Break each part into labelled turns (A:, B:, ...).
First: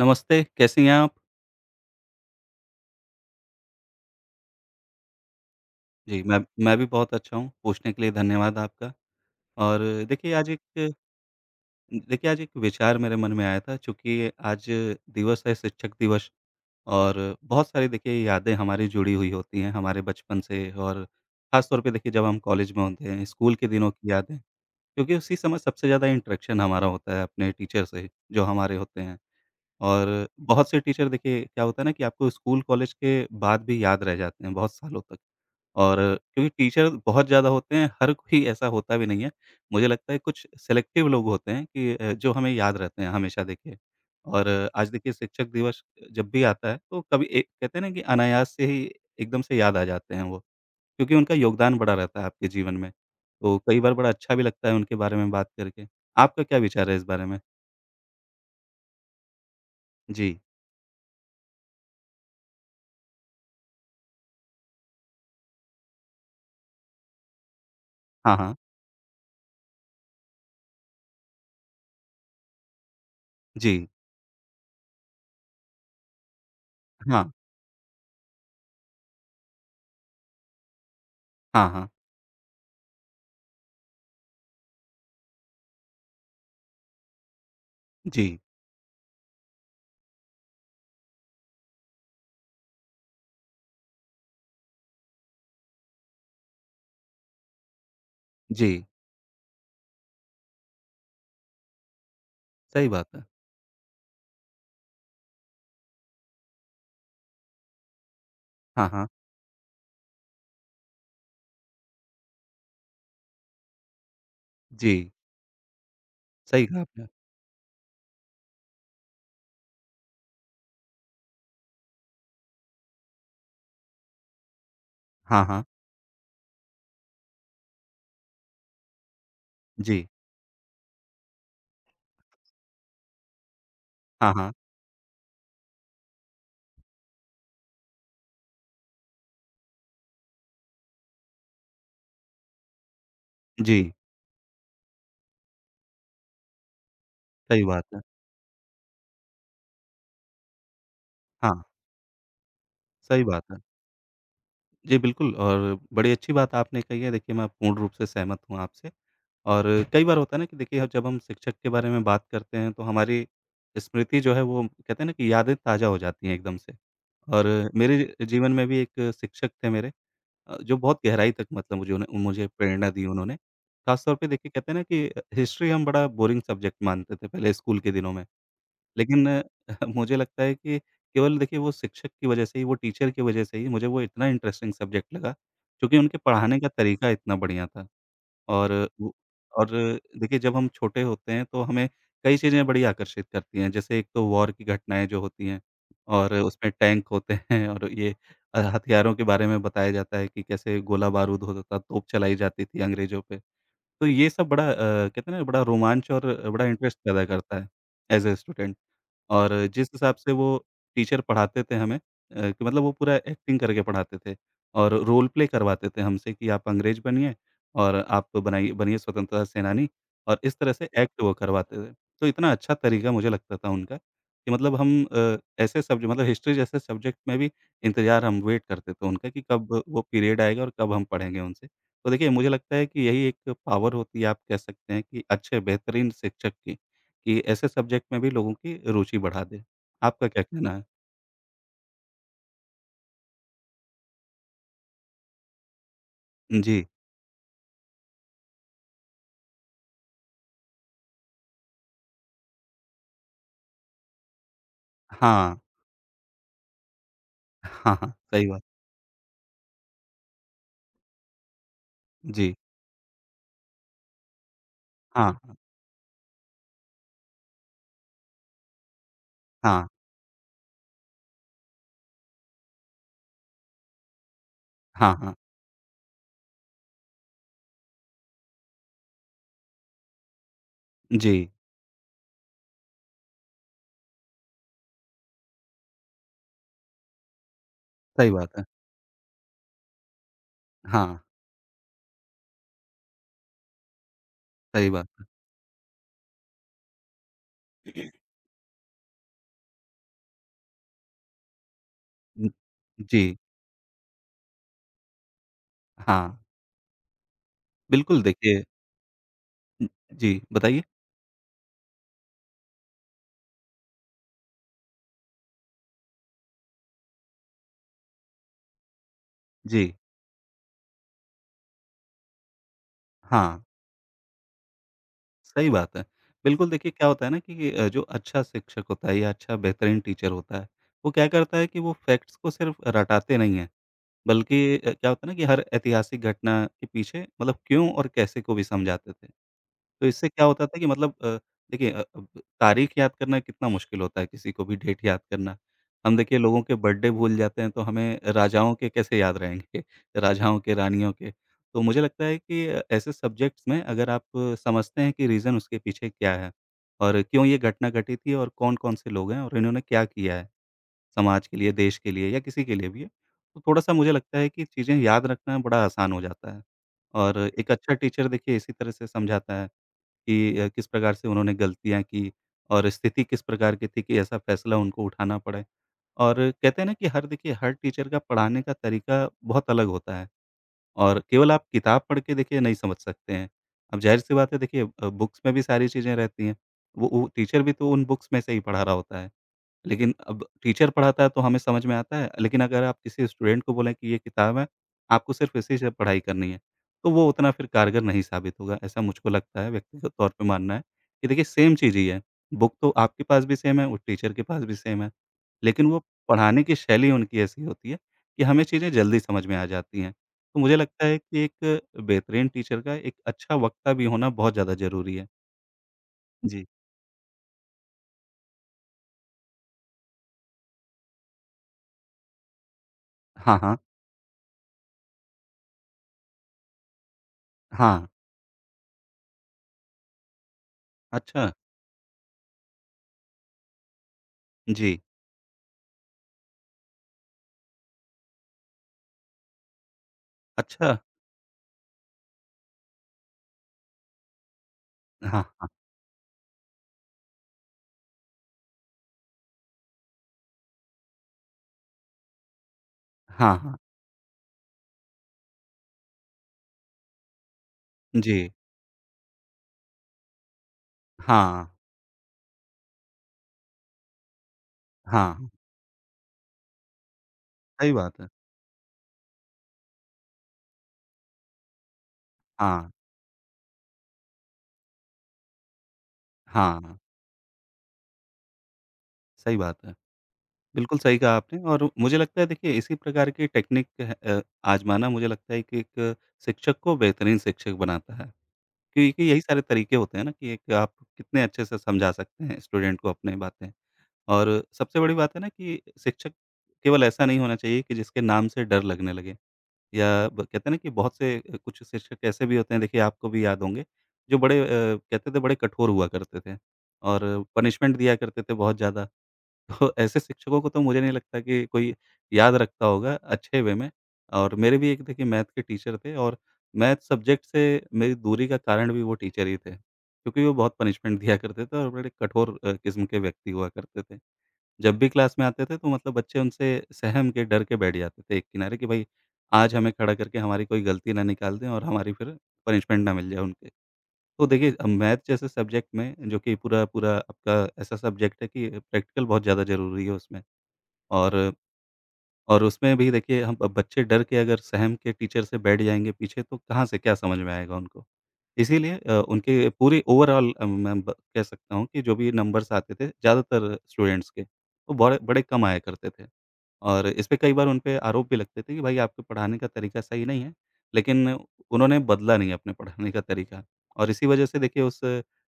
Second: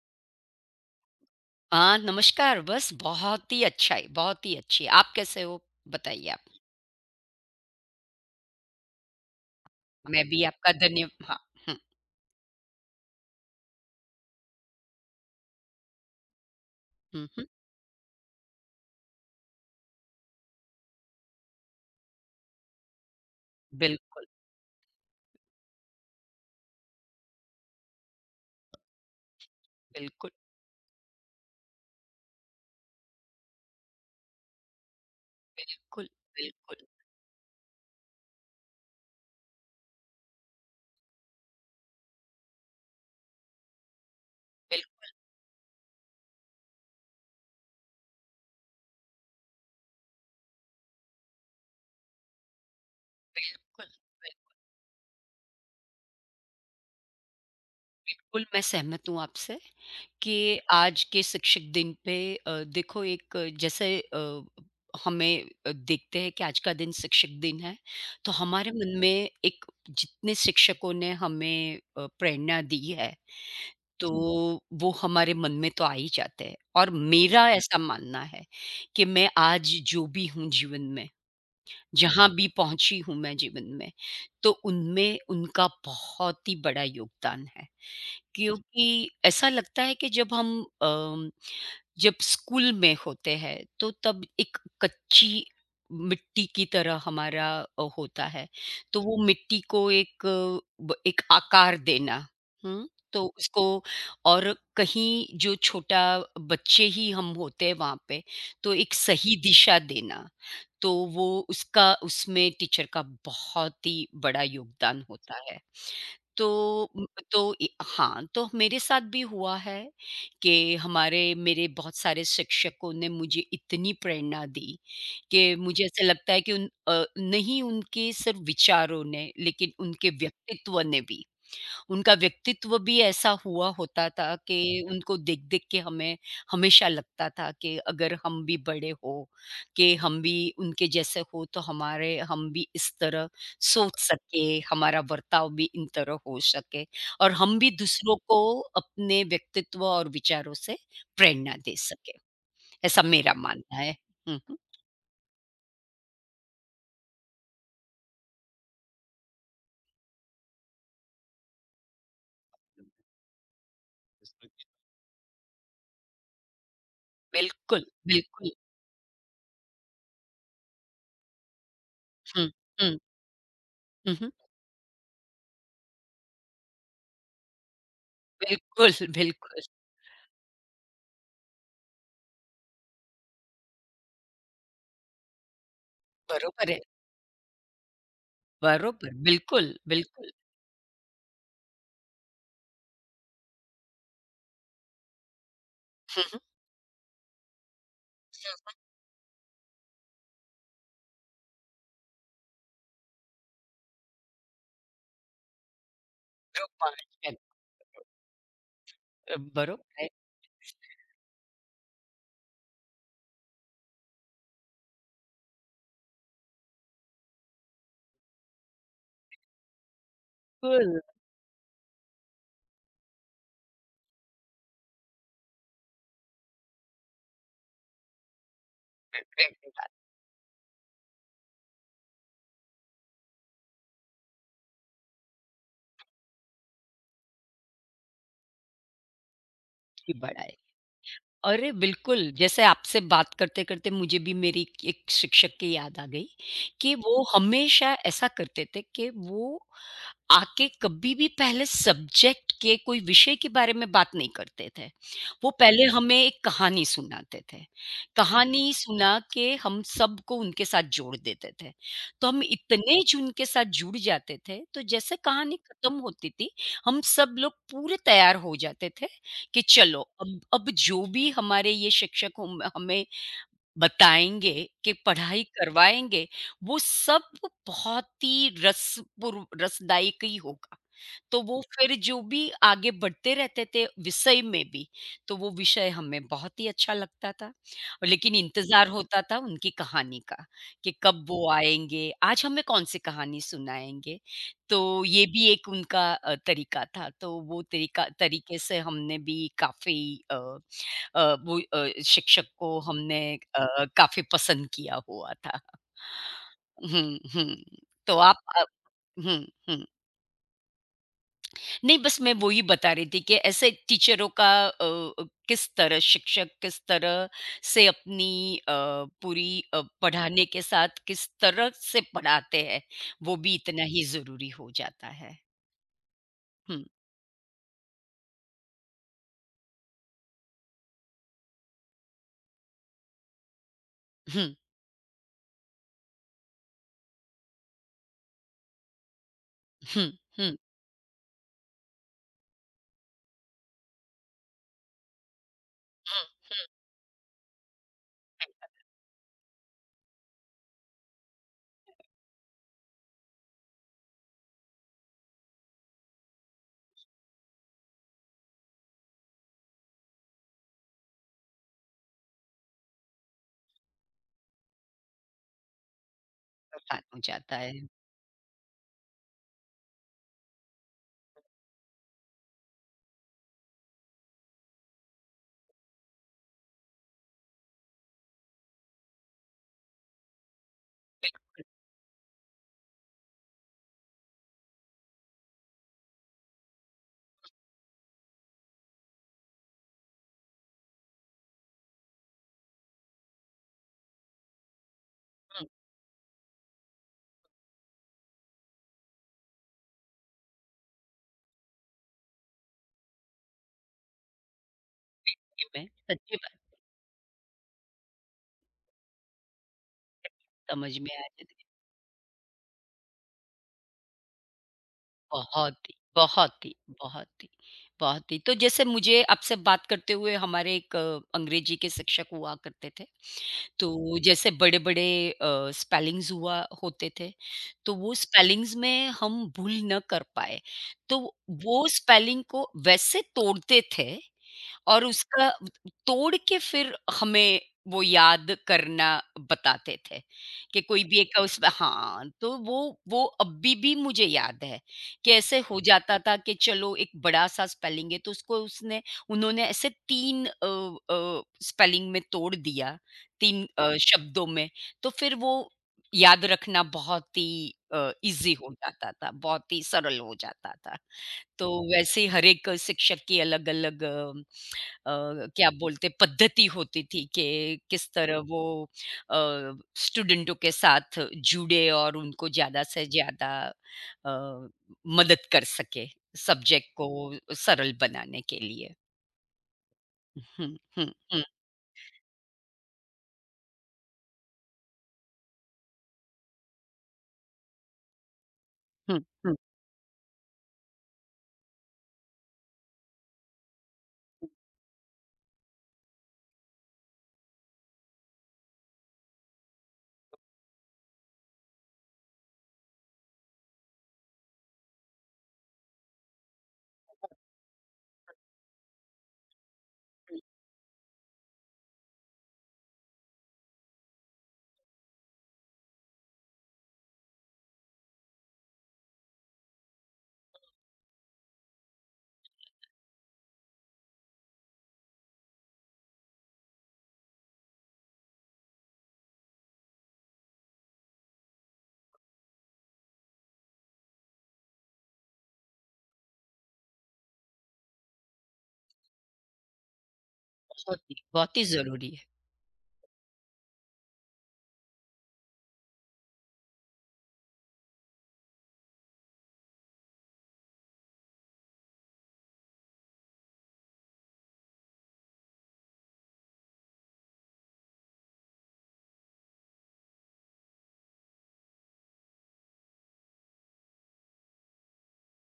A: नमस्ते, कैसी हैं आप?
B: हाँ, नमस्कार। बस बहुत ही अच्छा है, बहुत ही अच्छी है। आप कैसे हो?
A: जी,
B: बताइए
A: मैं
B: आप।
A: मैं भी बहुत अच्छा हूँ, पूछने के लिए धन्यवाद आपका। और
B: मैं
A: देखिए
B: भी
A: आज
B: आपका
A: एक
B: धन्य हाँ, हुँ,
A: देखिए आज एक विचार मेरे मन में आया था चूँकि आज दिवस है शिक्षक दिवस। और
B: हुँ, हुँ।
A: बहुत सारी देखिए यादें हमारी जुड़ी हुई होती हैं हमारे बचपन से। और ख़ास तौर पे देखिए जब हम कॉलेज में होते हैं, स्कूल के दिनों
B: बिल
A: की यादें, क्योंकि उसी समय सबसे ज़्यादा इंटरेक्शन हमारा होता है अपने टीचर से, जो हमारे होते हैं। और
B: बिल्कुल,
A: बहुत से टीचर देखिए क्या होता है ना कि आपको स्कूल कॉलेज के बाद भी याद रह जाते हैं बहुत सालों तक। और
B: बिल्कुल,
A: क्योंकि
B: बिल्कुल,
A: टीचर बहुत ज़्यादा होते हैं, हर कोई ऐसा होता भी नहीं है। मुझे लगता है कुछ सेलेक्टिव लोग होते हैं कि जो हमें याद रहते हैं हमेशा देखिए। और आज देखिए शिक्षक दिवस जब भी आता है तो कभी ए कहते हैं ना कि अनायास से ही एकदम से याद आ जाते हैं वो, क्योंकि उनका योगदान बड़ा रहता है आपके जीवन में। तो कई
B: बिल्कुल,
A: बार बड़ा अच्छा भी लगता है उनके बारे में बात करके। आपका क्या विचार है इस बारे में?
B: बिल्कुल मैं सहमत हूँ आपसे कि
A: जी।
B: आज के शिक्षक दिन पे देखो एक जैसे हमें देखते हैं कि आज का दिन शिक्षक दिन है, तो
A: हाँ, हाँ।
B: हमारे मन में एक जितने शिक्षकों ने हमें प्रेरणा दी है
A: जी।
B: तो जी। वो हमारे मन में तो आ ही जाते हैं और
A: हाँ।
B: मेरा ऐसा मानना है कि मैं आज जो भी हूँ जीवन में,
A: हाँ, हाँ।
B: जहाँ भी पहुँची हूँ मैं जीवन में, तो उनमें उनका बहुत ही बड़ा योगदान है।
A: जी,
B: क्योंकि ऐसा लगता है कि जब हम अ जब स्कूल में होते हैं तो तब एक कच्ची मिट्टी की तरह हमारा होता है।
A: जी,
B: तो वो मिट्टी को एक एक आकार देना,
A: सही बात है।
B: तो उसको और कहीं जो छोटा बच्चे ही हम होते हैं वहां पे तो
A: हाँ,
B: एक
A: हाँ।
B: सही दिशा देना, तो वो उसका उसमें टीचर का बहुत ही बड़ा
A: जी,
B: योगदान होता है। तो
A: सही कहा
B: उम,
A: आपने।
B: तो इ हाँ, तो मेरे साथ भी हुआ है कि हमारे मेरे बहुत सारे शिक्षकों ने मुझे इतनी प्रेरणा दी
A: हाँ,
B: कि
A: हाँ।
B: मुझे ऐसा लगता है कि उन अ, नहीं उनके सिर्फ़ विचारों ने, लेकिन
A: जी।
B: उनके व्यक्तित्व ने भी, उनका व्यक्तित्व भी ऐसा हुआ होता
A: हाँ,
B: था
A: हाँ।
B: कि उनको देख-देख के हमें हमेशा लगता था कि अगर हम भी बड़े हो, कि हम भी उनके जैसे हो तो हमारे हम भी इस तरह
A: जी,
B: सोच सकें, हमारा बर्ताव भी इन तरह हो सके और हम
A: सही
B: भी
A: बात है।
B: दूसरों को अपने व्यक्तित्व और विचारों से
A: हाँ,
B: प्रेरणा दे सकें, ऐसा
A: सही
B: मेरा
A: बात है।
B: मानना है। हुँ, हुँ।
A: जी, बिल्कुल। और बड़ी अच्छी बात आपने कही है। देखिए, मैं पूर्ण रूप से सहमत हूँ आपसे। और कई बार होता है ना कि देखिए, अब जब हम शिक्षक के बारे में बात करते हैं, तो हमारी स्मृति जो है, वो कहते हैं ना कि यादें ताज़ा हो जाती हैं एकदम से। और
B: बिल्कुल,
A: मेरे
B: बिल्कुल।
A: जीवन में भी एक शिक्षक थे मेरे, जो बहुत गहराई तक मतलब
B: हुँ,
A: मुझे प्रेरणा
B: हुँ,
A: दी उन्होंने। ख़ास
B: हुँ,
A: तौर पे
B: हुँ।
A: देखिए कहते हैं ना कि हिस्ट्री हम बड़ा बोरिंग सब्जेक्ट मानते थे पहले स्कूल के दिनों में।
B: बिल्कुल,
A: लेकिन
B: बिल्कुल।
A: मुझे लगता है कि केवल देखिए वो शिक्षक की वज़ह से ही, वो टीचर की वज़ह से ही मुझे वो इतना इंटरेस्टिंग सब्जेक्ट लगा, क्योंकि उनके पढ़ाने का
B: बरोबर है,
A: तरीका इतना बढ़िया था। और
B: बरोबर,
A: वो और
B: बिल्कुल, बिल्कुल।
A: देखिए जब हम छोटे होते हैं तो हमें कई चीज़ें बड़ी आकर्षित करती हैं। जैसे एक तो वॉर की घटनाएँ जो होती हैं
B: हुँ,
A: और
B: हुँ।
A: उसमें टैंक होते हैं और ये हथियारों के बारे में बताया जाता है कि कैसे गोला-बारूद होता था, तोप चलाई जाती थी अंग्रेज़ों पे। तो ये सब बड़ा कहते हैं ना बड़ा रोमांच और बड़ा
B: जो
A: इंटरेस्ट
B: पार्ट
A: पैदा
B: है
A: करता है एज़ अ स्टूडेंट। और
B: बरोबर
A: जिस
B: आहे।
A: हिसाब से वो टीचर पढ़ाते थे हमें, कि मतलब वो पूरा एक्टिंग करके पढ़ाते थे और रोल प्ले करवाते थे हमसे कि आप अंग्रेज बनिए और आप तो बनाइए बनिए स्वतंत्रता सेनानी और इस तरह से
B: बिल्कुल।
A: एक्ट वो करवाते थे। तो इतना अच्छा तरीका मुझे लगता था उनका कि मतलब हम ऐसे सब्जेक्ट मतलब हिस्ट्री जैसे सब्जेक्ट में भी इंतज़ार हम वेट करते थे उनका कि
B: वेगळी
A: कब
B: बात।
A: वो पीरियड आएगा और कब हम पढ़ेंगे उनसे। तो देखिए मुझे लगता है कि यही एक पावर होती है, आप कह सकते हैं कि अच्छे बेहतरीन शिक्षक की। कि ऐसे सब्जेक्ट में भी लोगों की रुचि बढ़ा दें।
B: की
A: आपका
B: बड़ा
A: क्या
B: है।
A: कहना है?
B: अरे! बिल्कुल, जैसे आपसे बात करते-करते मुझे भी मेरी एक शिक्षक की याद आ गई,
A: जी।
B: कि वो हमेशा ऐसा करते थे कि वो आके कभी भी पहले सब्जेक्ट के कोई विषय के बारे में बात नहीं करते थे। वो
A: हाँ।
B: पहले हमें एक कहानी सुनाते थे।
A: हाँ, हाँ, सही बात।
B: कहानी सुना के हम सबको उनके साथ जोड़ देते थे। तो हम
A: जी।
B: इतने ज उनके साथ जुड़ जाते थे, तो जैसे
A: हाँ,
B: कहानी
A: हाँ,
B: खत्म होती थी, हम सब लोग पूरे तैयार हो जाते थे कि
A: हाँ,
B: चलो अब जो भी हमारे ये शिक्षक होम हमें बताएँगे, कि
A: हाँ, हाँ।
B: पढ़ाई करवाएँगे, वो सब बहुत ही रसपूर्व रसदायक ही होगा।
A: जी,
B: तो वो फिर जो भी आगे बढ़ते रहते थे विषय में भी, तो वो विषय हमें बहुत ही अच्छा लगता था। और
A: सही
B: लेकिन
A: बात है।
B: इंतज़ार होता था उनकी कहानी का, कि
A: हाँ,
B: कब वो आएँगे, आज हमें कौन-सी कहानी सुनाएँगे।
A: सही
B: तो
A: बात है।
B: ये भी एक उनका तरीका था। तो वो तरीका तरीके से हमने भी काफ़ी अ शिक्षक
A: हुँ,
B: को हमने
A: जी,
B: काफ़ी पसंद किया हुआ था।
A: हाँ,
B: हुँ, हुँ। तो
A: बिल्कुल
B: आप
A: देखिए।
B: हुँ, हुँ।
A: हुँ, जी, बताइए?
B: नहीं बस मैं वो ही बता रही थी कि ऐसे टीचरों का किस तरह शिक्षक किस तरह से अपनी पूरी
A: जी,
B: पढ़ाने के साथ किस तरह से पढ़ाते हैं, वो भी
A: हाँ,
B: इतना ही ज़रूरी हो जाता है।
A: सही बात है। बिल्कुल
B: हुँ,
A: देखिए क्या होता है ना कि जो अच्छा शिक्षक होता है या अच्छा बेहतरीन टीचर होता है, वो क्या करता है कि वो फैक्ट्स को सिर्फ रटाते नहीं है,
B: हुँ,
A: बल्कि क्या होता है ना कि हर ऐतिहासिक घटना के पीछे मतलब क्यों और कैसे को भी समझाते थे। तो
B: हुँ,
A: इससे क्या
B: हुँ,
A: होता था कि मतलब देखिए अब तारीख याद करना कितना मुश्किल होता है, किसी को भी डेट याद करना। हम देखिए
B: हुँ।
A: लोगों के बर्थडे भूल जाते हैं तो हमें राजाओं के कैसे याद रहेंगे, राजाओं के, रानियों के। तो मुझे लगता है कि ऐसे सब्जेक्ट्स में अगर आप समझते हैं कि रीज़न उसके पीछे क्या है और क्यों ये घटना घटी थी और कौन-कौन से लोग हैं और इन्होंने क्या किया है। समाज के लिए, देश के लिए या किसी के लिए भी है, तो थोड़ा-सा मुझे लगता है कि चीज़ें याद रखना बड़ा आसान हो जाता है।
B: हो
A: और
B: जाता
A: एक
B: है।
A: अच्छा टीचर देखिए इसी तरह से समझाता है कि किस प्रकार से उन्होंने गलतियाँ की और स्थिति किस प्रकार की थी कि ऐसा फ़ैसला उनको उठाना पड़े। और कहते हैं ना कि हर टीचर का पढ़ाने का तरीका बहुत अलग होता है और केवल आप किताब पढ़ के देखिए नहीं समझ सकते हैं। अब ज़ाहिर-सी बात है देखिए, बुक्स में भी सारी चीज़ें रहती हैं, वो टीचर भी तो उन बुक्स में से ही पढ़ा रहा होता है। लेकिन अब टीचर पढ़ाता है तो हमें समझ में आता है, लेकिन अगर आप किसी स्टूडेंट को बोलें कि ये किताब है, आपको सिर्फ़
B: हुँ,
A: इसी से पढ़ाई करनी है, तो वो उतना फिर कारगर नहीं साबित होगा, ऐसा मुझको लगता है, व्यक्तिगत तौर पे मानना है कि देखिए सेम चीज़ ही है। बुक तो आपके पास भी सेम है, उस टीचर के पास भी सेम है, लेकिन वो
B: सच में
A: पढ़ाने की शैली उनकी ऐसी होती है कि हमें चीज़ें जल्दी समझ में आ जाती हैं। तो मुझे
B: समझ
A: लगता
B: में
A: है
B: आ जाती
A: कि
B: है।
A: एक बेहतरीन टीचर का एक अच्छा वक्ता भी होना बहुत ज़्यादा ज़रूरी है।
B: बहुत ही, बहुत
A: जी।
B: ही, बहुत ही, बहुत ही। तो जैसे मुझे आपसे बात करते हुए हमारे एक अंग्रेजी के शिक्षक हुआ करते थे,
A: हाँ, हाँ।
B: तो जैसे बड़े-बड़े स्पेलिंग्स हुआ होते थे, तो
A: हाँ,
B: वो स्पेलिंग्स में हम भूल न कर पाए, तो
A: अच्छा।
B: वो स्पेलिंग को वैसे तोड़ते थे
A: जी,
B: और उसका तोड़ के फिर हमें वो याद करना बताते थे कि
A: अच्छा।
B: कोई भी एक उसमें हाँ, तो वो अभी भी मुझे याद है कि ऐसे
A: हाँ।
B: हो जाता था कि चलो एक बड़ा-सा स्पेलिंग है तो उसको उसने उन्होंने ऐसे 3 स्पेलिंग में तोड़ दिया,
A: हाँ,
B: 3
A: हाँ।
B: शब्दों में, तो फिर वो याद रखना बहुत ही
A: जी।
B: ईज़ी हो जाता था, बहुत ही सरल हो जाता था।
A: हाँ,
B: तो वैसे ही हर एक शिक्षक की अलग-अलग
A: हाँ।
B: क्या बोलते पद्धति होती थी कि
A: सही
B: किस
A: बात है।
B: तरह वो अ, स्टूडेंटों के साथ जुड़े और उनको ज़्यादा
A: हाँ,
B: से ज़्यादा अ, मदद कर सके सब्जेक्ट
A: हाँ।
B: को सरल बनाने के लिए।
A: सही बात है।
B: हुँ,
A: बिल्कुल
B: हुँ,
A: सही कहा
B: हुँ,
A: आपने और मुझे लगता है देखिए इसी प्रकार की टेक्निक है, आज़माना मुझे लगता है कि एक शिक्षक को बेहतरीन शिक्षक बनाता है।
B: हुँ,
A: क्योंकि यही
B: हुँ।
A: सारे तरीके होते हैं ना कि एक आप कितने अच्छे से समझा सकते हैं स्टूडेंट को अपनी बातें। और सबसे बड़ी बात है ना कि शिक्षक केवल ऐसा नहीं होना चाहिए कि जिसके नाम से डर लगने लगे। या ब कहते हैं ना कि कुछ शिक्षक ऐसे भी होते हैं देखिए, आपको भी याद होंगे, जो बड़े कहते थे बड़े कठोर हुआ करते थे और पनिशमेंट दिया करते थे बहुत ज़्यादा। तो ऐसे शिक्षकों को तो मुझे नहीं लगता कि कोई याद रखता होगा अच्छे वे में। और मेरे भी एक देखिए मैथ के टीचर थे और मैथ सब्जेक्ट से मेरी दूरी का कारण भी वो टीचर ही थे, क्योंकि वो बहुत पनिशमेंट दिया करते थे और बड़े कठोर किस्म के व्यक्ति हुआ करते थे। जब भी क्लास में आते थे तो मतलब बच्चे उनसे सहम के डर के बैठ जाते थे एक किनारे कि भाई आज हमें खड़ा करके हमारी कोई गलती ना निकाल दें और हमारी फिर पनिशमेंट ना मिल जाए उनके। तो देखिए अब मैथ जैसे सब्जेक्ट में जो कि पूरा-पूरा आपका ऐसा सब्जेक्ट है कि प्रैक्टिकल बहुत ज़्यादा ज़रूरी है उसमें। और
B: बहुत ही ज़रूरी है।
A: और उसमें भी देखिए हम अब बच्चे डर के अगर सहम के टीचर से बैठ जाएँगे पीछे तो कहाँ से क्या समझ में आएगा उनको। इसीलिए उनके पूरे ओवरॉल, मैं ब कह सकता हूँ कि जो भी नंबर्स आते थे ज़्यादातर स्टूडेंट्स के, वो बड़े बड़े कम आया करते थे। और इस पे कई बार उन पे आरोप भी लगते थे कि भाई आपके पढ़ाने का तरीका सही नहीं है, लेकिन उन्होंने बदला नहीं अपने पढ़ाने का तरीका, और इसी वजह से देखिए उस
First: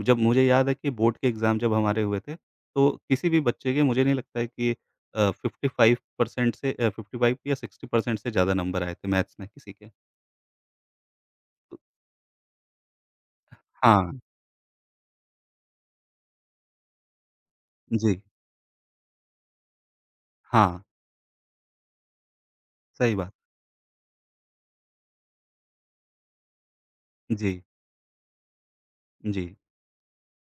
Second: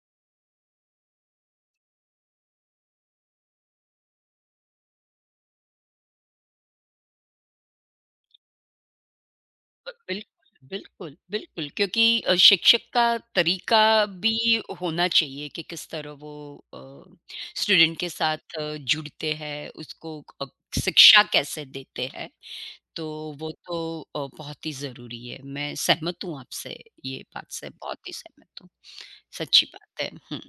A: जब मुझे याद है कि बोर्ड के एग्ज़ाम जब हमारे हुए थे, तो किसी भी बच्चे के मुझे नहीं लगता है कि 55 या 60% से ज़्यादा नंबर आए थे मैथ्स में किसी के।
B: बिल्कुल, बिल्कुल, बिल्कुल
A: तो
B: क्योंकि शिक्षक का तरीका
A: हाँ,
B: भी होना चाहिए कि किस तरह वो अ, स्टूडेंट के
A: जी,
B: साथ जुड़ते हैं, उसको
A: हाँ,
B: शिक्षा कैसे देते हैं, तो
A: सही बात।
B: वो तो बहुत ही ज़रूरी है। मैं सहमत हूँ आपसे, ये बात
A: जी,
B: से बहुत ही सहमत हूँ।
A: जी।
B: सच्ची बात है। हुँ।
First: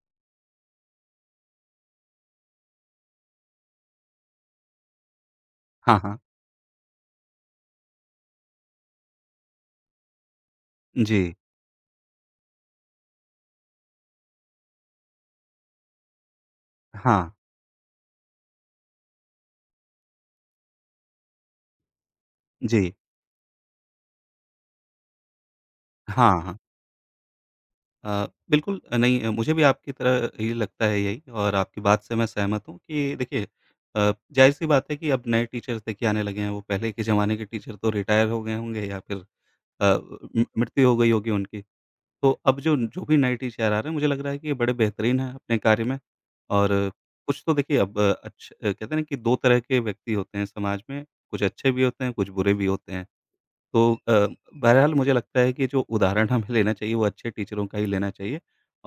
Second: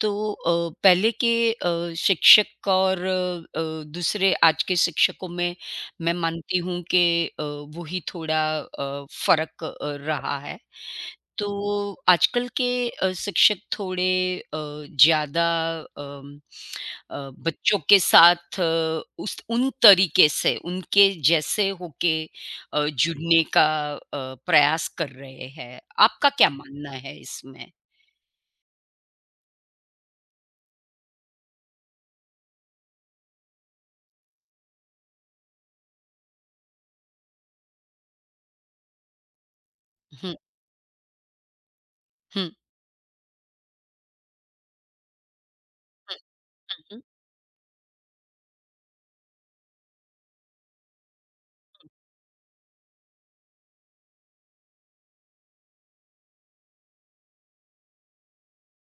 B: तो पहले के शिक्षक और दूसरे आज के शिक्षकों में
A: हाँ,
B: मैं
A: हाँ।
B: मानती हूँ कि वो ही थोड़ा फ़र्क रहा है।
A: जी,
B: तो आजकल के शिक्षक थोड़े ज़्यादा अम, अ,
A: हाँ,
B: बच्चों के साथ अ, उस उन तरीके से, उनके जैसे होके
A: जी,
B: जुड़ने का अ, प्रयास कर रहे हैं। आपका
A: हाँ,
B: क्या
A: हाँ।
B: मानना है इसमें?
A: बिल्कुल, नहीं, मुझे भी आपकी तरह ही लगता है यही, और आपकी बात से मैं सहमत हूँ कि देखिए जाहिर-सी बात है कि अब नए टीचर्स देखिए आने लगे हैं, वो पहले के ज़माने के टीचर तो रिटायर हो गए होंगे या फिर अ,
B: हुँ,
A: म मृत्यु हो गई होगी उनकी। तो
B: हुँ,
A: अब जो जो भी नए टीचर आ रहे हैं, मुझे लग रहा है कि ये बड़े बेहतरीन हैं अपने कार्य में।
B: हुँ,
A: और
B: हुँ।
A: कुछ तो देखिए अब अच्छ कहते हैं ना कि 2 तरह के व्यक्ति होते हैं समाज में, कुछ अच्छे भी होते हैं, कुछ बुरे भी होते हैं। तो बहरहाल मुझे लगता है कि जो उदाहरण हमें लेना चाहिए वो अच्छे टीचरों का ही लेना चाहिए।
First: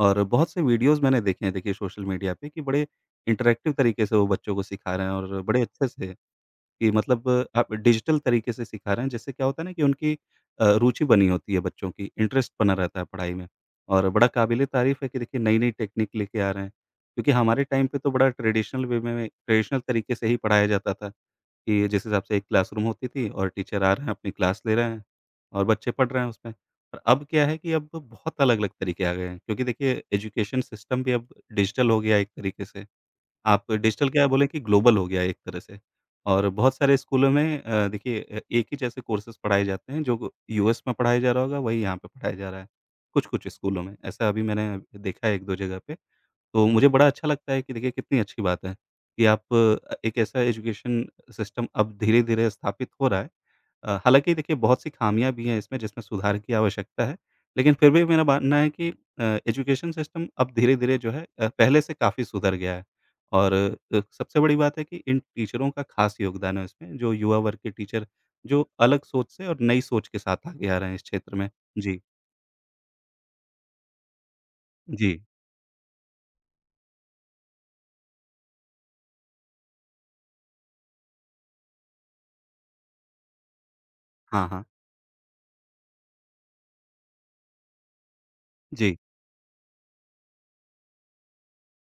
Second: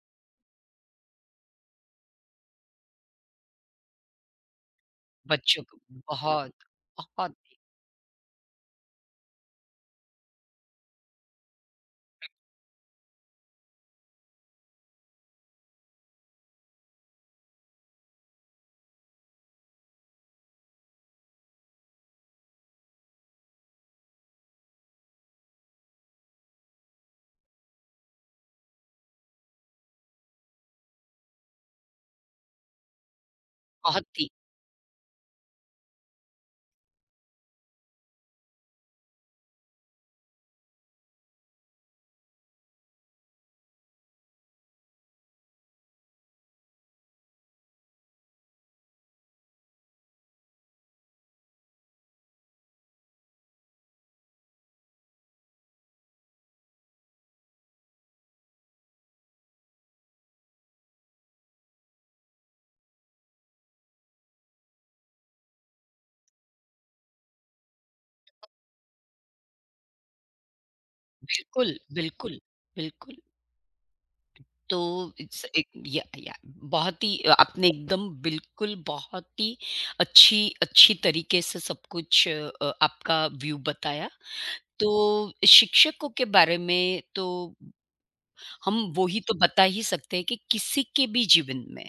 A: और बहुत से वीडियोज़ मैंने देखे हैं देखिए सोशल मीडिया पे कि बड़े इंटरैक्टिव तरीके से वो बच्चों को सिखा रहे हैं और बड़े
B: बच्चों को
A: अच्छे से,
B: बहुत,
A: कि मतलब
B: बहुत ही,
A: आप डिजिटल तरीके से सिखा रहे हैं, जिससे क्या होता है ना कि उनकी रुचि बनी होती है, बच्चों की इंटरेस्ट बना रहता है पढ़ाई में। और बड़ा काबिल तारीफ़ है कि देखिए नई नई टेक्निक लेके आ रहे हैं क्योंकि हमारे टाइम पे तो बड़ा ट्रेडिशनल वे में ट्रेडिशनल तरीके से ही पढ़ाया जाता था, कि जिस हिसाब से एक क्लासरूम होती थी और टीचर आ रहे हैं, अपनी क्लास ले रहे हैं और बच्चे पढ़ रहे हैं उसमें। और अब क्या है कि अब बहुत अलग-अलग तरीके आ गए हैं क्योंकि देखिए एजुकेशन सिस्टम भी अब डिजिटल हो गया है एक तरीके से। आप
B: बहुत
A: डिजिटल क्या
B: ही,
A: बोलें कि ग्लोबल हो गया है एक तरह से। और बहुत सारे स्कूलों में, देखिए एक ही जैसे कोर्सेज़ पढ़ाए जाते हैं, जो यूएस में पढ़ाया जा रहा होगा, वही यहाँ पे पढ़ाया जा रहा है, कुछ-कुछ स्कूलों में। ऐसा अभी मैंने देखा है 1-2 जगह पे। तो मुझे बड़ा अच्छा लगता है कि देखिए कितनी अच्छी बात है कि आप एक ऐसा एजुकेशन सिस्टम अब धीरे-धीरे स्थापित हो रहा है। हालाँकि देखिए बहुत सी खामियाँ भी हैं इसमें जिसमें सुधार की आवश्यकता है। लेकिन फिर भी मेरा मानना है कि अ, एजुकेशन सिस्टम अब धीरे-धीरे जो है, पहले से काफ़ी सुधर गया है। और सबसे बड़ी बात है कि इन टीचरों का ख़ास योगदान है उसमें, जो युवा वर्ग के टीचर जो अलग सोच से और नई सोच के साथ आगे आ रहे हैं इस क्षेत्र में।
B: बिल्कुल,
A: जी,
B: बिल्कुल, बिल्कुल। तो
A: जी।
B: इट्स एक या बहुत ही आपने एकदम बिल्कुल बहुत ही अच्छी अच्छी तरीके से सब कुछ आपका व्यू बताया।
A: हाँ, हाँ।
B: तो शिक्षकों के बारे में तो हम
A: जी।
B: वो ही तो बता ही सकते हैं कि किसी के भी जीवन में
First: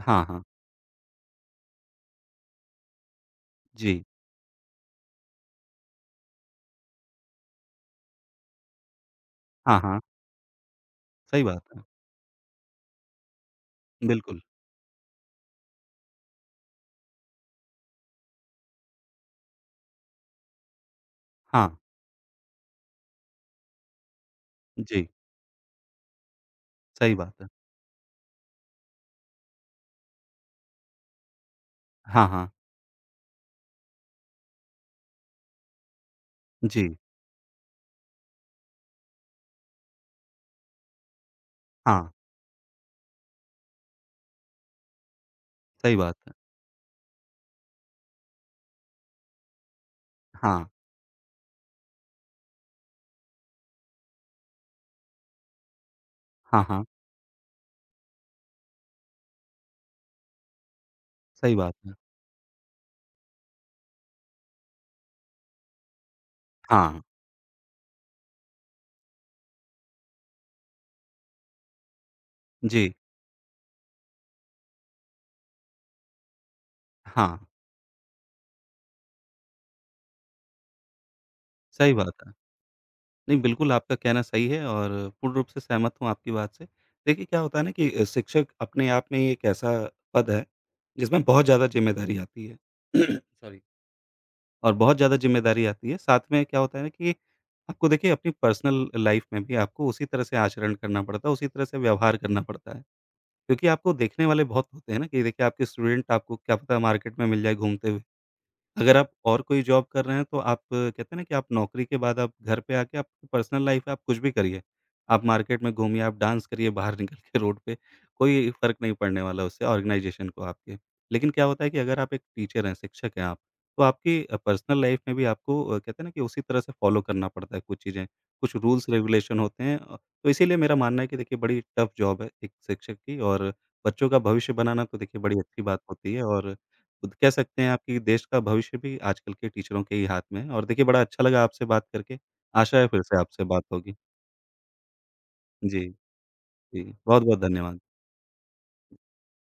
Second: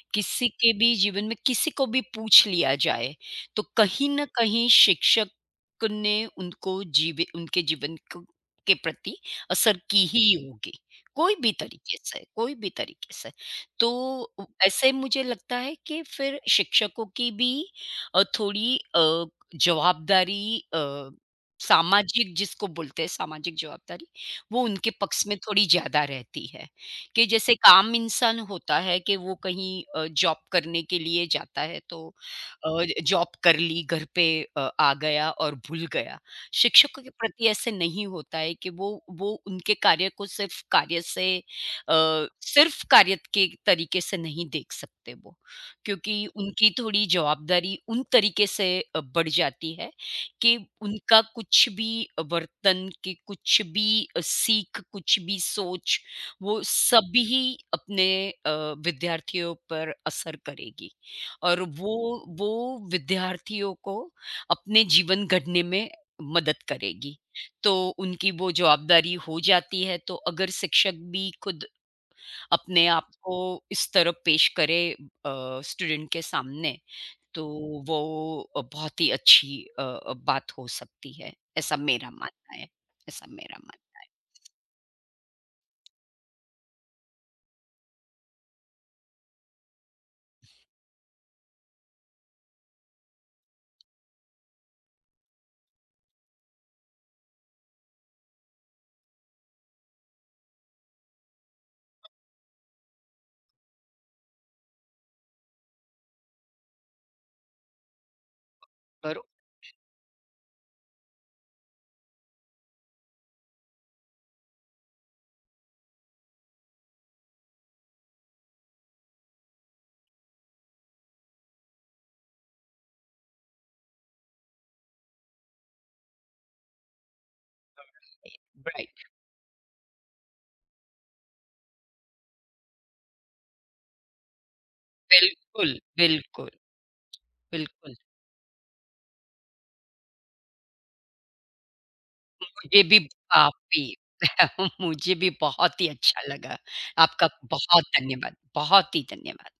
A: हाँ, हाँ।
B: किसी के भी जीवन में किसी को भी पूछ लिया जाए, तो
A: जी।
B: कहीं न कहीं शिक्षक ने उनको जीव उनके जीवन क के प्रति असर
A: हाँ, हाँ।
B: की ही होगी, कोई
A: सही
B: भी
A: बात है।
B: तरीके से कोई भी तरीके से। तो
A: बिल्कुल,
B: उ ऐसे मुझे लगता है कि फिर शिक्षकों की भी थोड़ी जवाबदारी
A: हाँ,
B: सामाजिक जिसको बोलते हैं सामाजिक जवाबदारी, वो उनके
A: जी,
B: पक्ष में थोड़ी ज़्यादा रहती है।
A: सही
B: कि
A: बात है।
B: जैसे काम इंसान होता है कि वो कहीं जॉब करने के लिए जाता है तो
A: हाँ, हाँ,
B: जॉब कर ली घर पे आ गया और भूल गया।
A: जी,
B: शिक्षकों के प्रति ऐसे नहीं होता है कि वो उनके कार्य को
A: हाँ,
B: सिर्फ कार्य के तरीके से नहीं देख सकते वो,
A: सही
B: क्योंकि
A: बात है।
B: उनकी थोड़ी जवाबदारी उन तरीके से बढ़ जाती है कि
A: हाँ,
B: उनका कुछ भी वर्तन की कुछ भी सीख, कुछ भी सोच वो
A: हाँ, हाँ,
B: सभी अपने अ, विद्यार्थियों पर असर करेगी
A: सही
B: और
A: बात है।
B: वो विद्यार्थियों को अपने जीवन गढ़ने में मदद
A: हाँ,
B: करेगी। तो उनकी वो जवाबदारी हो जाती है तो अगर शिक्षक भी खुद अपने
A: जी,
B: आप को इस तरह पेश करे स्टूडेंट के सामने
A: हाँ,
B: तो वो बहुत ही अच्छी बात हो सकती है। ऐसा
A: सही
B: मेरा
A: बात है।
B: मानना है। ऐसा
A: नहीं,
B: मेरा
A: बिल्कुल आपका
B: मानना।
A: कहना सही है और पूर्ण रूप से सहमत हूँ आपकी बात से। देखिए, क्या होता है ना कि शिक्षक अपने आप में ही एक ऐसा पद है, जिसमें बहुत ज़्यादा ज़िम्मेदारी आती है। सॉरी। और बहुत ज़्यादा ज़िम्मेदारी आती है, साथ में क्या होता है ना कि आपको देखिए अपनी पर्सनल लाइफ़ में भी आपको उसी तरह से आचरण करना पड़ता है, उसी तरह से व्यवहार करना पड़ता है। क्योंकि आपको देखने वाले बहुत होते हैं ना कि देखिए आपके स्टूडेंट आपको क्या पता मार्केट में मिल जाए घूमते हुए। अगर आप
B: और
A: और कोई जॉब कर रहे हैं तो आप कहते हैं ना कि आप नौकरी के बाद आप घर पे आके आपकी पर्सनल लाइफ है, आप कुछ भी करिए। आप मार्केट में घूमिए, आप डांस करिए बाहर निकल के रोड पे, कोई फ़र्क नहीं पड़ने वाला उससे ऑर्गनाइज़ेशन को आपके। लेकिन क्या होता है कि अगर आप एक टीचर हैं, शिक्षक हैं आप, तो आपकी पर्सनल लाइफ में भी आपको कहते हैं ना कि उसी तरह से फ़ॉलो करना पड़ता है कुछ चीज़ें, कुछ रूल्स
B: राइट
A: रेगुलेशन होते हैं, तो इसीलिए मेरा मानना है कि देखिए बड़ी टफ़ जॉब है एक शिक्षक की, और बच्चों का भविष्य बनाना तो देखिए बड़ी अच्छी
B: बिल्कुल,
A: बात होती है।
B: बिल्कुल,
A: और खुद कह सकते हैं आप
B: बिल्कुल।
A: कि देश का भविष्य भी आजकल के टीचरों के ही हाथ में है, और देखिए बड़ा अच्छा लगा आपसे बात करके। आशा
B: मुझे
A: है
B: भी
A: फिर से आपसे बात
B: काफ़ी
A: होगी।
B: मुझे भी बहुत
A: जी,
B: ही अच्छा लगा।
A: जी।
B: आपका
A: बहुत-बहुत धन्यवाद।
B: बहुत धन्यवाद, बहुत ही धन्यवाद।